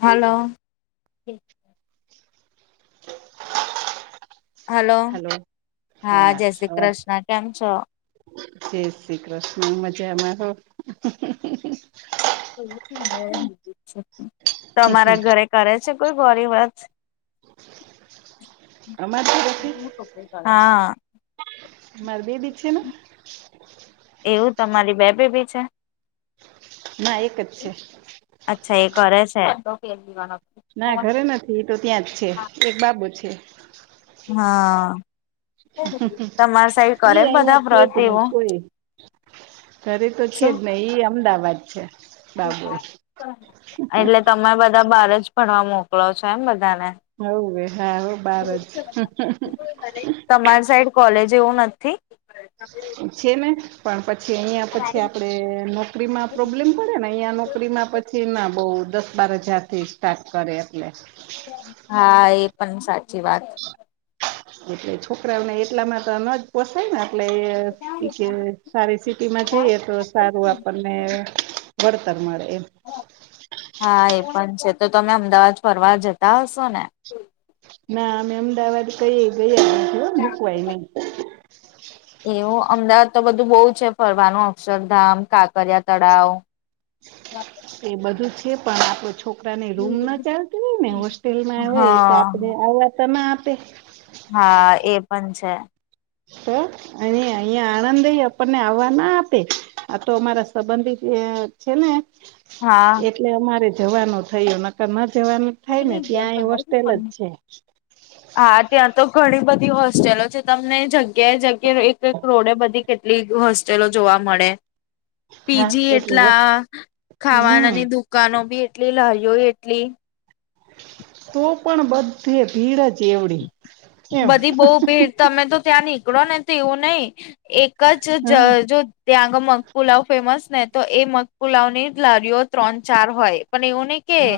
Hello. Hello. હા જય શ્રી કૃષ્ણ. કેમ છો? જય શ્રી કૃષ્ણ. મજા માં. તમારા ઘરે કરે છે કોઈ ગોરી વાત? અમાર. બે હા અમાર બે બી છે ને એવું તમારી બે બેબી છે? ના એક જ છે. અચ્છા એ કરે છે. ના ઘરે નથી એ તો ત્યાં જ છે એક બાબુ છે. હા. તમારી સાઈડ એ કરે બધા અહિયાં છે જ વ્રત નહી એવું કોઈ. ઘરે તો છે શું? જ નને ઈ અમદાવાદ છે. બાબુ એ એટલે તમે બધા બાર જ ભણવા મોકલો છો. એમ બધાને. હવવે હા હ બાર જ. તમારી સાઈડ કોલેજ એવું નથી? છે ને પણ પછી અહિયાયા પછી આપડે નોકરીમાં પ્રોબ્લેમ મળે ને અહંયા નોકરીમાં પછી ના બઉ દસ બાર હજાર થી સ્ટાર્ટ કરે એટલે હા એ પણ સાચી વાત. એટલે છોકરાઓને એટલામાં તો ન જ પોસાય ને એટલે. સારી સિટીમાં જઈએ તો સારું આપણને વરતાર મળે એમ. હા એ પણ છે તો તમે અમદાવાદ ફરવા જતા હશો ને? ના અમે અમદાવાદ કઈ એ ગયા નથી મૂકવાય નહી. [inaudible] એવું અમદાવાદ તો બધું બહુ છે ફરવાનું અક્ષરધામ, કાંકરિયા તળાવ. એ બધું છે પણ આપડો છો આપડાને રૂમ ના ચાલતી હોય ને હોસ્ટેલમાં આવેય એ તો હા આપણે આવવા તો ના આપે હા એ પણ છે શુ અને અહિયા આણંદેય આપણને આવવા ના આપે આ તો અમારા સંબંધી છે છેને હા એટલે અમારે જવાનું થયું નકર ન જવાનું થાય ને ત્યાં એ હોસ્ટેલ જ છે હા ત્યાં તો ઘણી બધી હોસ્ટેલો છે તમને જ [unintelligible] એ એક એક રોડે બધી કેટલી હોસ્ટેલો જોવા મળે હા પીજી એટલે એટલા હમ ખાવાનાની દુ કાનો બી એટલી લારીઓ એટલી તો પણ બધે ભીડ જ એવડી એમ બધી બહુ ભીડ તમે તો ત્યાં નીકળો ને તો એવું નહીં એક જ જ હા જો ત્યાં આગળ મગપુલાવ ફેમસ ને તો એ મગપુલાવની જ લારીઓ ત્રણ ચાર હોય પણ એવું નહી કે હા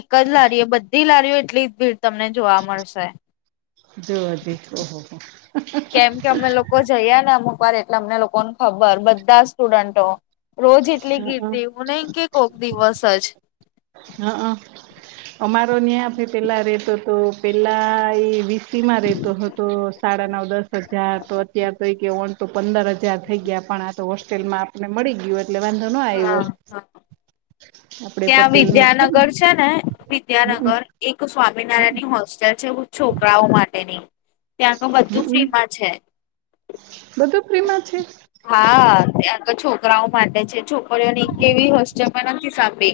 એક જ લારી એ બધી લારીઓ એટલી જ ભીડ તમને જોવા મળશે જો જ ઓહોહ કેમ કે અમે લોકો જઈએ ને અમુક વાર એટલે અમને લોકોને ખબર બધા સ્ટુડન્ટો રોજ એટલી ગીરદી હઅ આવું નઈ કે કોક દિવસ જ હ અ અમારો ન્યા આપે પેલા રેતો હતો પેલા એ વીસી માં રેતો હતો તો સાડા નવ દસ હજાર તો અત્યાર તો કે ઓન તો પંદર હજાર થઈ ગયા પણ આ તો હોસ્ટેલમાં મળી ગયો એટલે વાંધો ના હા આવ્યો હા આપડે પણ ત્યાં વિદ્યાનગર છે ને વિદ્યાનગર એક સ્વામિનારાયણ ની હોસ્ટેલ છે છોકરાઓ માટેની ત્યાં તો બધું હમ્મ ફ્રીમાં છે બધું ફ્રીમાં છે હા ત્યાં તો છોકરાઓ માટે છે છોકરીઓની કેવી હોસ્ટેલ મળે ન કે બે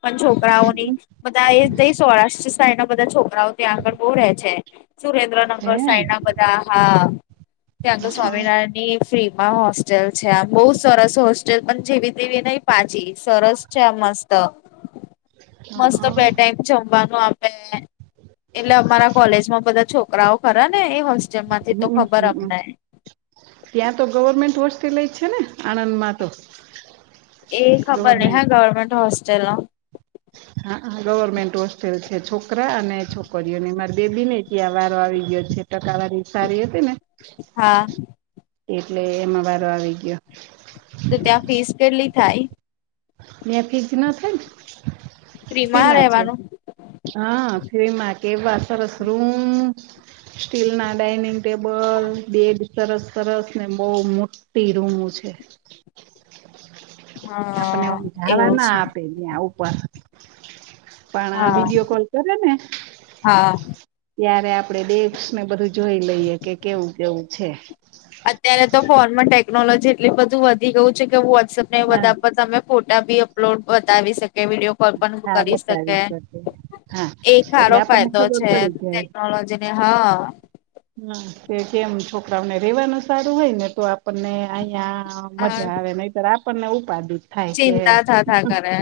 પણ છોકરાઓની હમ બધા એ તહીં સૌરાષ્ટ્ર સાઇડ ના બધા છોકરાઓ ત્યાં આગળ બહું રહે છે હે સુરેન્દ્રનગર સાઇડ ના બધા હા ત્યાં તો હઅ સ્વામિનારાયણ એની ફ્રી માં હોસ્ટેલ છે આમ બહુ સરસ હોસ્ટેલ પણ જેવી તેવી નહીં પાછી સરસ છે આ મસ્ત તો મસ્ત હઅ બે ટાઈમ જમવાનું આપે એટલે અમારા કોલેજમાં બધા છોકરાઓ ખરા ને એ હોસ્ટેલ માંથી તો હમ ખબર હમ અમને ત્યાં તો ગવર્મેન્ટસ રુલ્સ થી લય છે ને આણંદમાં તો એ ખબર નહીં ગવર્મેન્ટ હા ગવર્મેન્ટ હોસ્ટેલનું હાા ગવર્મેન્ટ હોસ્ટેલ છે છોકરા અને છોકરીઓને મારે બેબી ને ત્યાં વારો આવી ગયો છે ટકાવારી સારી હતી ને હા એટલે એમાં વારો આવી ગયો તો ત્યાં ફીસ કેટલી થાય ત્યાં ફી નથી ને ફ્રી ફ્રીમાં માં છે રહેવાનું હા ફી માં કેવા સરસ રુંમ સ્ટીલ ના ડઇનિંગ ટેબલ બેડ સરસ સરસ ને બહું મો પેરુ રુંમું છે હ આપને ઉ એવું જાવા ના છે આપે ત્યાં ઉપર પણ હા વિડીયો કોલ કરે ને હા ત્યારે આપડે ડેકશ ને બધું જોઈ લઈએ કે કેવું કેવું છે અત્યારે તો ફોનમાં ટેકનોલોજી એટલી બધું વધી ગયું છે કે વોટ્સપ ને એ હા બધા તમે ફોટા ભી અપલોડ બતાવી શકે વિડીયો કોઇ પણ હા કરી શકે બતાવીશ બધું. હા એક એટલે હારો આપણને ફાયદો ખબર છે પડી ટેકનોલોજી ને હ હા કે કેમ છોકરાઓને રેવાનું સારું હોય ને તો આપણને અયા મઝા આવે નઈ તર આપણ ને ઉપાદી ચિંતા થા થા કરે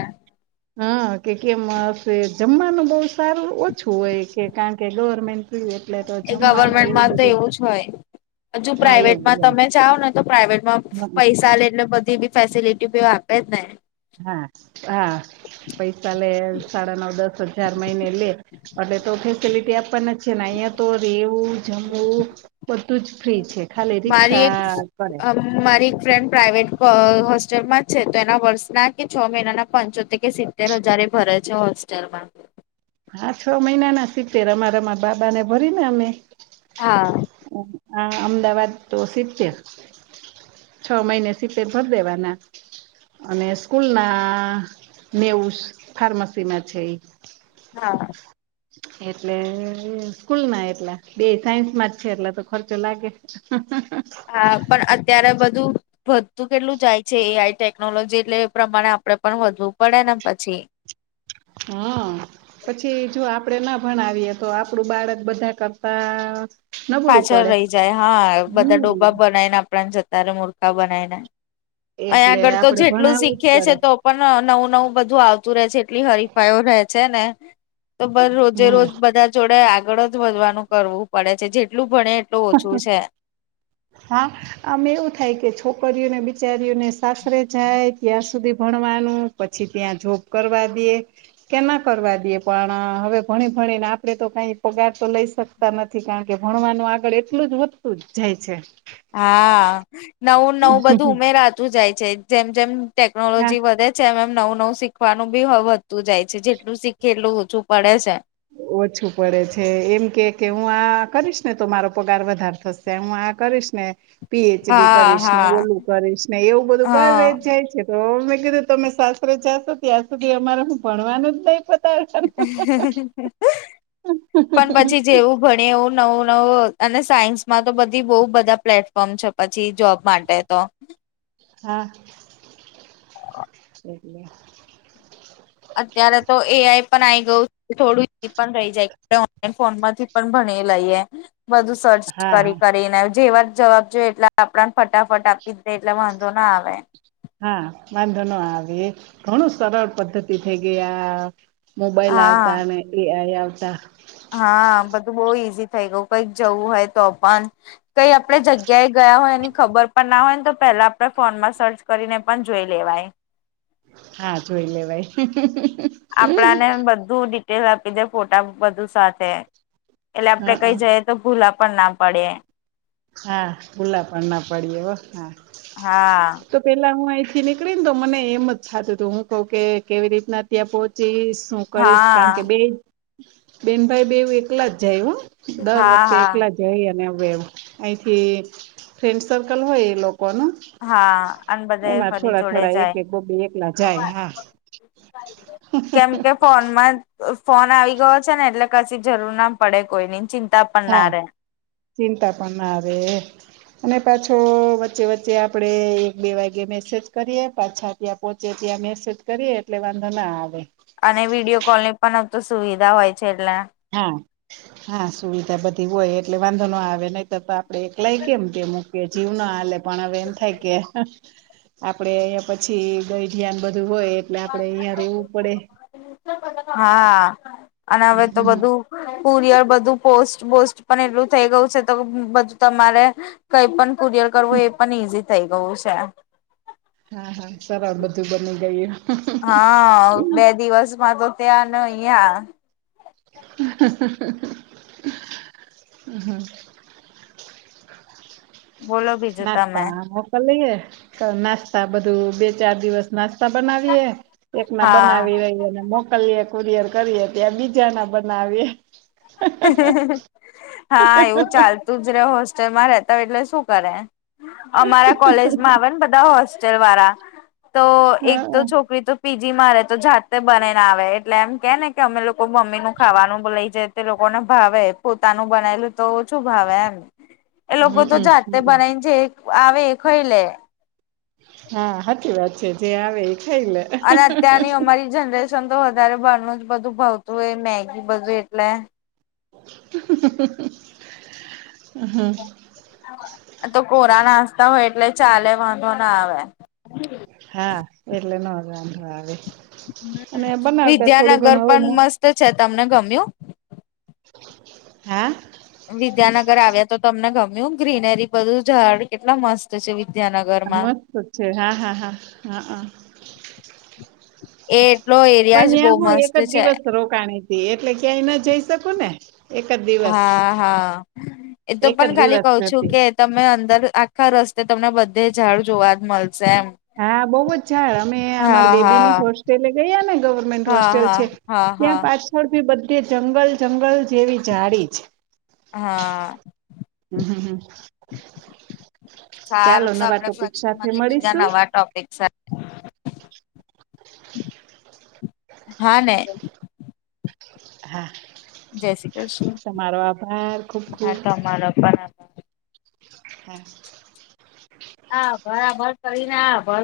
હા કે કેમ હસે જમવાનું બઉ સારું ઓછું હોય કે કારણ કે ગવર્મેન્ટ એટલે તો જમવા માંતો એવું જ હોય હજુ હા એવું પ્રાાઈવેટમાં હોય. તમે જાઓ ને તો પ્રાાઈવેટ એમાં હમ પૈસા લે એટને બધી બી ફેસિલિટી બી આપે જ ને હા હા પૈસા લે સાડા નવ દસ હજાર મહિનેલે એટલે તો ફેસિલિટી આપાના જ છે ને અઇયાં તો રેવું જમવું બધું જ ફ્રી છે ખાલી મારી એક રિક્ષા કરે મારી એક ફ્રેન્ડ પ્રાાઈવેટ પ હોસ્ટેલમાં જ છે તો એના વર્ષના કે છ મહિનાના પંચોતેર કે સી તેર હજાર એ ભરે છે હોસ્ટેલમાં હા છ મહિના ના સિત્તેર અમારામા બાબાને ભરીને અમે હા આ અમદાવાદ તો સિત્તેર છ મહીને સીતેર ભર દેવાના અને સ્કૂલના નેવુંસ ફાર્મસીમાં છે એ હા એટલે સ્કૂલ ના એટલા બે સાયન્સ માં જ છે એટલે તો ખર્ચો લાગે [unintelligible] હા પણ અત્યારે બધું વધતું કેટલું જાય છે એ આઈ ટેકનોલોજી એટલે એ પ્રમાણે આપડે પણ વધવું પડે ને પછી હા પછી જો આપડે ના ભણાવીએ તો આપડું બાળક બધા કરતા નબળું પાછળ પડે રઇ જાય હા બધા હમ ડોબા બનાઇને આપણાને જતા રે મૂર્ખા બનાઈને અઇયા એટલે આગળ તો આપડે જેટલું ભણાવવું જ શીખીએ છે પડે તો પણ નવું નવું બધું આવતું રે છે એટલી હરીફાઈ રે છે ને તો બર રોજે હમ રોજ બધા જોડે આગળ જ વધવાનું કરવું પડે છે જેટલું ભણે એટલું ઓછું છે. હા આમ એવું થાય કે છોકરીઓને બિચારીઓને સાસરે જાય ત્યાં સુધી ભણવાનું પછી ત્યાં જોબ કરવા દે કેના કરવા દઈએ પણ હવે ભણી ભણી ને આપડે તો કઈ પગાર તો લઈ શક તા નથી કારણ કે ભણવાનું આગળ એટલું જ વધતું જ જાય છે હા નવું નવું બધું ઉમેરાતું જાય છે જેમ જેમ હા ટેકનોલોજી વધે છે એમ એમ નવું નવું શીખવાનું બી હ વધતું જાય છે જેટલું શીખે એટલું ઓછું પડે છે ઓછું પડે છે એમ કે કે હું આ કરીશ ને તો મારો પગાર વધારે થશે હું આ કરીશ ને પીએચડી હા કરીશ ને હા ઓલું કરીશ ને એવું બધું કર રે હા જ જાય છે. તો મેં કીધું તમે સાસરે જાશો ત્યાં સુધી અમારે હું ભણવાનું જ નહીં પત પણ પછી જેવું ભણીએ એવું નવું નવું અને સાયન્સ માં તો બધી બહુ બધા પ્લેટફોર્મ છે. પછી જોબ માટે તો હા [unintelligible] અત્યારે તો એઆઈ પણ આઈ ગયું થોડું પણ થઈ જાય ઓન ફોનમાંથી પણ ભણી લઈએ બધું સર્ચ હા કરી હા કરીને જેવા જવાબ જો એટલા આપડાને ફટાફટ આપી દે એટલે વાંધો ના આવે હા વાંધો ન આવે ઘણું સરળ પદ્ધતિ થઈ ગયા મોબાઈલ હા આવતા અને એઆઈ આવતા હા બધું બહુ ઈઝી થઈ ગયું કંઈક જવું હોય તો પણ કઈ આપડે જગ્યાએ ગયા હોય એની ખબર પણ ના હોય ને તો પહેલા આપણે ફોનમાં સર્ચ કરીને પણ જોઈ લેવાય‌. હા જોઈ લેવાય આપણાને બધું ડિટેલ આપી દે ફોટા બધું સાથે એટલે આપડે હા કઈ જઈ તો ભૂલા પણ ના પડયા હા ભૂલા પણ ના પડીયે ઓ હા હા તો પેલા હું અહીં થી નીકળી ને તો મને એમ જ થતું હતું હું કઉ કે કેવી રીતના ત્યાં પહોંચીશ? શું કરીશ હા કારણ કે બે બેન ભાઈ બેવું એકલા જ જાય હો દર હા વખતે હા એકલા જઈ અને હવે એ અહીંથી ફ્રેન્ડ સર્કલ હોય એ લોકોનું હા અન બધે એમાં ફરી થોડા જોડે થોડા એક એક બબે એકલા જાય જાય હા કેમ કેમ? ફોનમાં ફોન આવી ગયો છે ને એટલે કશી જરૂર ના પડે કોઈની ચિંતા પણ ના હા રહેે. ચિંતા પણ ના રે અને પાછો વચ્ચે વચ્ચે આપણે એક બે વાગ્યે મેસેજ કરીએ પાછા. ત્યાં પહોંચે ત્યાં મેસેજ કરીએ એટલે વાંધો ના આવે. અને વિડિયો કોલ ની પણ તો સુવિધા હોય છે એટલે હા હા સુવિધા બધી હોય એટલે વાંધો ન આવે નહીંતર તો આપડે એકલાય કેમ? કે મૂકી જીવ ના હાલે પણ હવે એમ થાય કે આપડે પછી ગઈ ધ્યાન બધું હોય એટલે આપડે અહિયાં રેવું પડે. [unintelligible] હા અને હવે તો બધું કુરિયર બધું પોસ્ટ બોસ્ટ પણ એટલું થઈ ગયું છે તો બધું તમારે કઈ પણ કુરિયર કરવું એ પણ ઈઝી થઇ ગયું છે. હા હા સર બધું બની ગયું. હા બે દિવસમાં તો ત્યાં ન અહીંયા [unintelligible] બોલો બી નાસ્તા મોકલ લઈએ નાસ્તા બધું બે ચાર દિવસ નાસ્તા તા બનાવીએ એક ના હા બનાવી રહીને મો [unintelligible] કુરિયર કરીએ ત્યાં બીજા ના બનાવીએ. હા એવું ચાલતું જ રે હોસ્ટેલમાં રેતા હોય એટલે શું કરે? અમારા કોલેજમાં આવે ને બધા હોસ્ટેલ વાળા તો એક તો હા છોકરી તો પીજી મા રે તો જાતે બનાઈને આવે એટલે એમ કે ને કે અમે લોકો મમ્મી નું ખાવાનું લઈ જ તે લોકોને ભાવે પોતાનું બનાયલું. તો શું ભાવે એમ એ લોકો તો જાતે હમમ બનાવીને જે આવે એ ખઈ લે હા સાચી વાત છે જે આવે એ ખાઈ લે અને અત્યારની અમારી જનરેશન તો વધારે બહાર નુજ બધું ભાવતું હોય મેગી બધું એટલે હમ. તો કોરા નાસ્તા હોય એટલે ચાલે વાંધો ના આવે હા એટલે નોંધ વાંધો આવે હમ અને બનાવતા થોડું વિદ્યાનગર ઘણું હવે પણ મસ્ત છે તમને ગમ્યું. હા. વિદ્યાનગર આવ્યા તો તમને ગમ્યું ગ્રીનરી બધું ઝાડ કેટલા મસ્ત તો છે વિદ્યાનગર આ મસ્ત જ છે હા હા હા હા હા એ એટલો એરિયા જ બહુ પણ ત્યાં હું એક મસ્ત જ છે. દિવસ રોકાણી એટલે ક્યાંય ના જઈ શકું ને એક જ દિવસ હા હા એ તો એક પણ જ ખાલી દિવસ કઉ છું હતી કે તમે અંદર આખા રસ્તે તમને બધે ઝાડ જોવા જ મળશે એમ હા બહુજ ઝાડ અમે અમાર હા બેબી ની હા હોસ્ટેલે ગયા ને ગવર્મેન્ટ હા હોસ્ટેલ હા છે. હા. ત્યાં હા. પાછળ બી બધી જંગલ જંગલ જેવી જાડી છે. હા આ હમ હમ હ સારું તો આપડે પછી મલીએ બીજા મળીશું નવા ટોપિક સાથે હા ને હા જય શ્રી કૃષ્ણ તમારો આભાર ખુબ હા ખુબ તો અમારા પપ્પાના હા. હા ભરા ભર કરીને ભર